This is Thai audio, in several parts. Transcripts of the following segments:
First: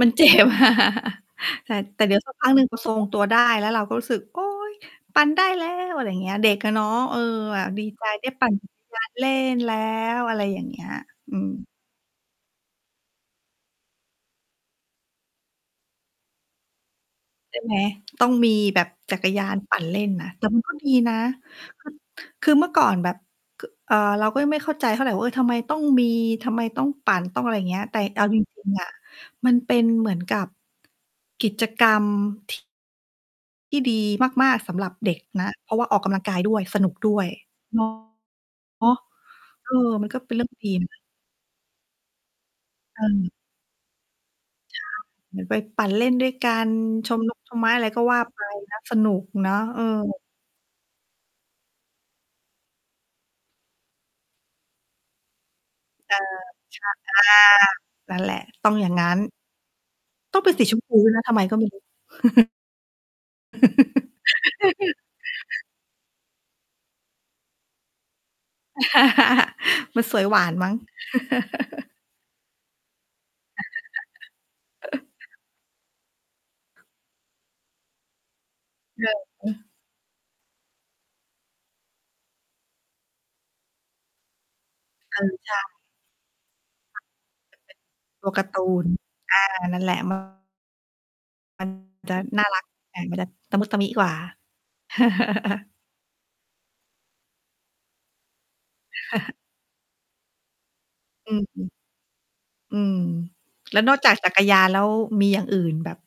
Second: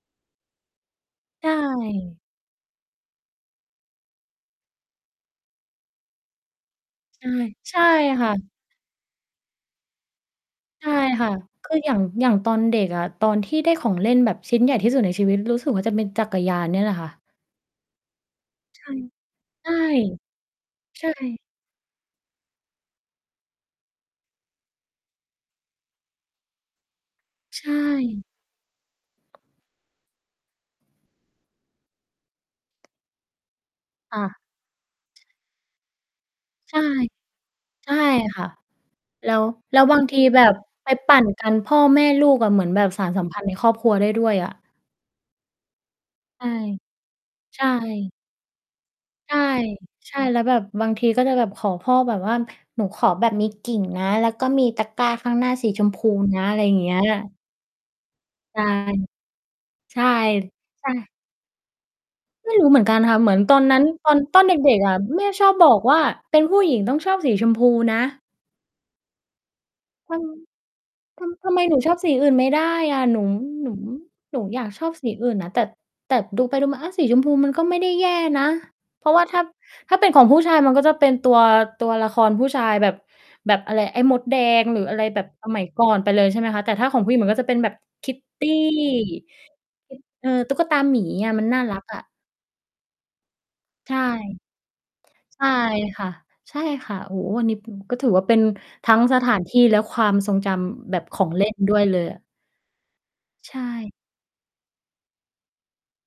มัน เจ็บ ใชแต่ แต่เดี๋ย่ ว สักพักหนึ่งก็ทรง ตัวได้ แล้วเราก็รู้สึก "โอ๊ย ปั่นได้แล้ว" อะไรอย่างเงี้ย เด็กอะเนาะ เออ ใช่ แบบใชด่ีใจไคด้ ่ปั่ะ นจักรยาน เล่นแล้ว อะไรอย่างเงี้ใชย ่ค่ะ อืม คืออย่าง อย่างตอนเด็กอะ ตอนที่ได้ของเล่นแบบชิ้นใหญ่ที่สุดในชีวิต รู้สึกว่าจะเป็นจักรยานนี่แหละค่ะ ใช่ไหม ต้องมีแบใชบ่ จักรยานใชป่ ั่นเล่นน่ะ แต่ มันก็ ดีใชนะ ่ คือ คือเมื่อก่อนแบบ ค เอ่อ เราก็ยังไม่เข้าใจเท่าไรว่า เออ ทำไมต้องมี ทำไมต้องปั่น ต้องอะไรใอยช่างเงี้ย แต่เอ่ า จริง ๆ อะ มันเป็นเหมือนกับ กิจกรรม ที่ ดีค่ะ มาก ๆ สำหรับเด็กนะ เพราะว่าออกกำลังกายด้วย ใชส่ นุกด้วย เนาใะ ช่ค่ะ แล้ว เออ แล้วบามงันทก็ ีเป็นแเบรื่องบดีนไปะ ปั่นกันพ่อแม่ลูกอะ เหมือนแบบสานสัมพันธ์ในครอบครัวได้ด้วยอะ ใช่ เหมือนไปปั่นเล่นด้วยใชก่ ัน ชม นก ชใมชไม้ อะไรก็่ ว่า ไปนะ สนุกใช่ เนาะ เออ ใช่ แล้วแบบบางทีก็จะแบบขอพ่อแบบว่า หนูขอแบบมีกริ่งนะ แล้วก็มีตะกร้าข้างหน้าสีชมพูเออ นะ อะไรอย่างเงี้ย ช อา นั่นแหละ ใช่ ต้องอย่างงั้น ใช่ ต้องเป็นสีชมใชพู ด้่ วยนะ ทำไมก็ไม่ รู้ ไม่รู้เหมือนกันค่ะ เหมือนตอนนั้น ตอน ตอนเด็ก ๆ อะ แม่ชอบบอกว่าเป็นผู้หญิงต้องชอบสีชมพูนะ มันทสวยหวานมั้ง ำ ทำ ทำไมหนูชอบสีอื่นไม่ได้อะ หนู หนู หนูอยากชอบสีอื่นนะ แต่ แต่ดูไปดูมา อะ สีชมพูมันก็ไม่ได้แย่นะ เเพราะว่าถ้า ออ ถ้าเป็นของผู้ชายมันก็จะเป็นตัว ตัวละครผู้ชายแบบ แบบอะไร ไอ้มดแดงหรืออะไรเอแบบอ สใช่ มัยก่อนไปเลย ใช่ไหมคะ แต่ถ้าของผู้หญิงมันก็จะเป็นแบบ ตัวกาKitty ร์ตูน อา นั่นแคหลิด ะ มัเออ น ตุ๊กตาหมีอะ มันน่ามัน รักอะ จะน่ารัก อะ มันจะตะมุตะมิใชกว่า ่ ใช่ค่ะ ใช่ค่ะ โอ้โฮ อันนี้เป็น ก็ถือว่าเป็นทั้งสถานที่ และความทรงจำแบบขอองเลื่นม ด้วยเลยอะ อืม ใชแล้วน่ อกจากจักรยานแล้ว มีอย่างอื่นแบบ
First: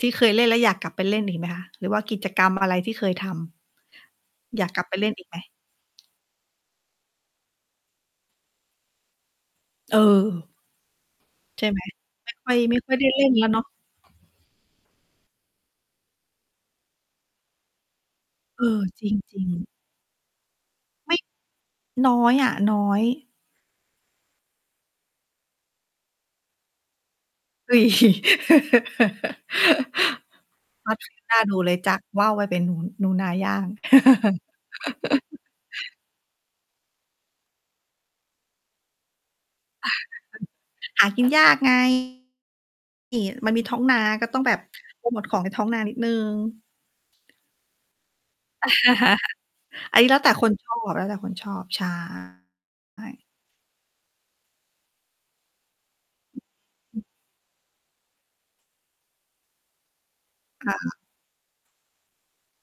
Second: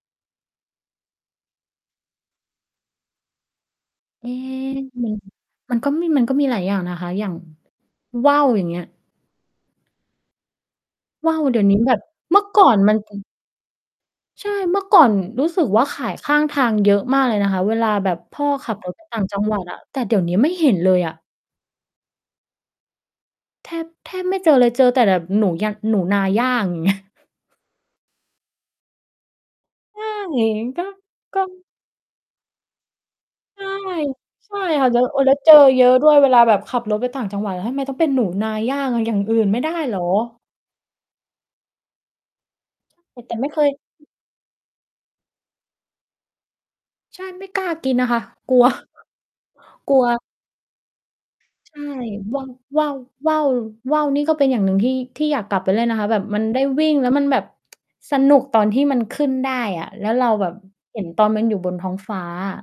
ที่เคยเล่นแล้วอยากกลับไปเล่นอีกไหมคะ? หรือว่ากิจกรรมอะไรที่เคยทำ? เอ๊ อยากกลับไปเลมั่นน อีกไหม? มันก็มี มันก็มีหลายอย่างนะคะ อย่างว่าว อย่างเงี้ย เออ ว่าวเดีใ๋ชย่วนไีห้ม แบบ ไม่เมื่คอ่อย ก่อไมน่ค่มอัย นได้เป็เน ล่นแล้วเนาะ ใช่ เมื่อก่อนรู้สึกว่าขายข้างทางเยอะมากเลยนะคะ เวลาแบบพ่อเอขับอ รถ ไป จรต่างจัิงง หวัๆ ดอะ แต่เดี๋ยวนี้ไม่เห็นเลยไอมะ ่ น้อยอะ น้อย แทบ แทบไม่เจอเลย เจอแต่แบบหนู ย หนูนาย่าง อย่าง เงี้ย อุ๊ย ใช่ ก็ [unintelligible] น่กา็ ดูเลย จากว่าวมาเป็นหนู หนูนาย่าใชง ่ ใช่ค่ะ แล้ว โอ้ แล้วเจอเยอะด้วย เวลาแบบขับรถไปต่างจังหวัดอะ ทำไมต้องเป็นหนูนาย่าง อย่างอื่นไม่ได้เหรอ? หากินยาก ไง เนแตี่ ่แต่ย ไมม่ันเคมีทย ้องนา ก็ต้องแบบโพรโมตของในท้องนานิดหนึ่ง ใช่ ไม่กล้ากินอะค่ะ กลัว กลอัันว นี้แล้วแต่คน ชอบ แล้วแต่คนชอบ ใชใช่ ่ ว่า ว่า ว่าว ว่าวนี่ก็เป็นอย่างหนึ่งที่ ที่อยากกลับไปเล่นนะคะ แบบมันได้วิ่ง [unintelligible] แล้วมันแบบ สนุกตอนที่มันขึ้นได้อะ แล้วเราแบบค่ะ เห็นตอนมันอยู่บนท้องฟ้าอะ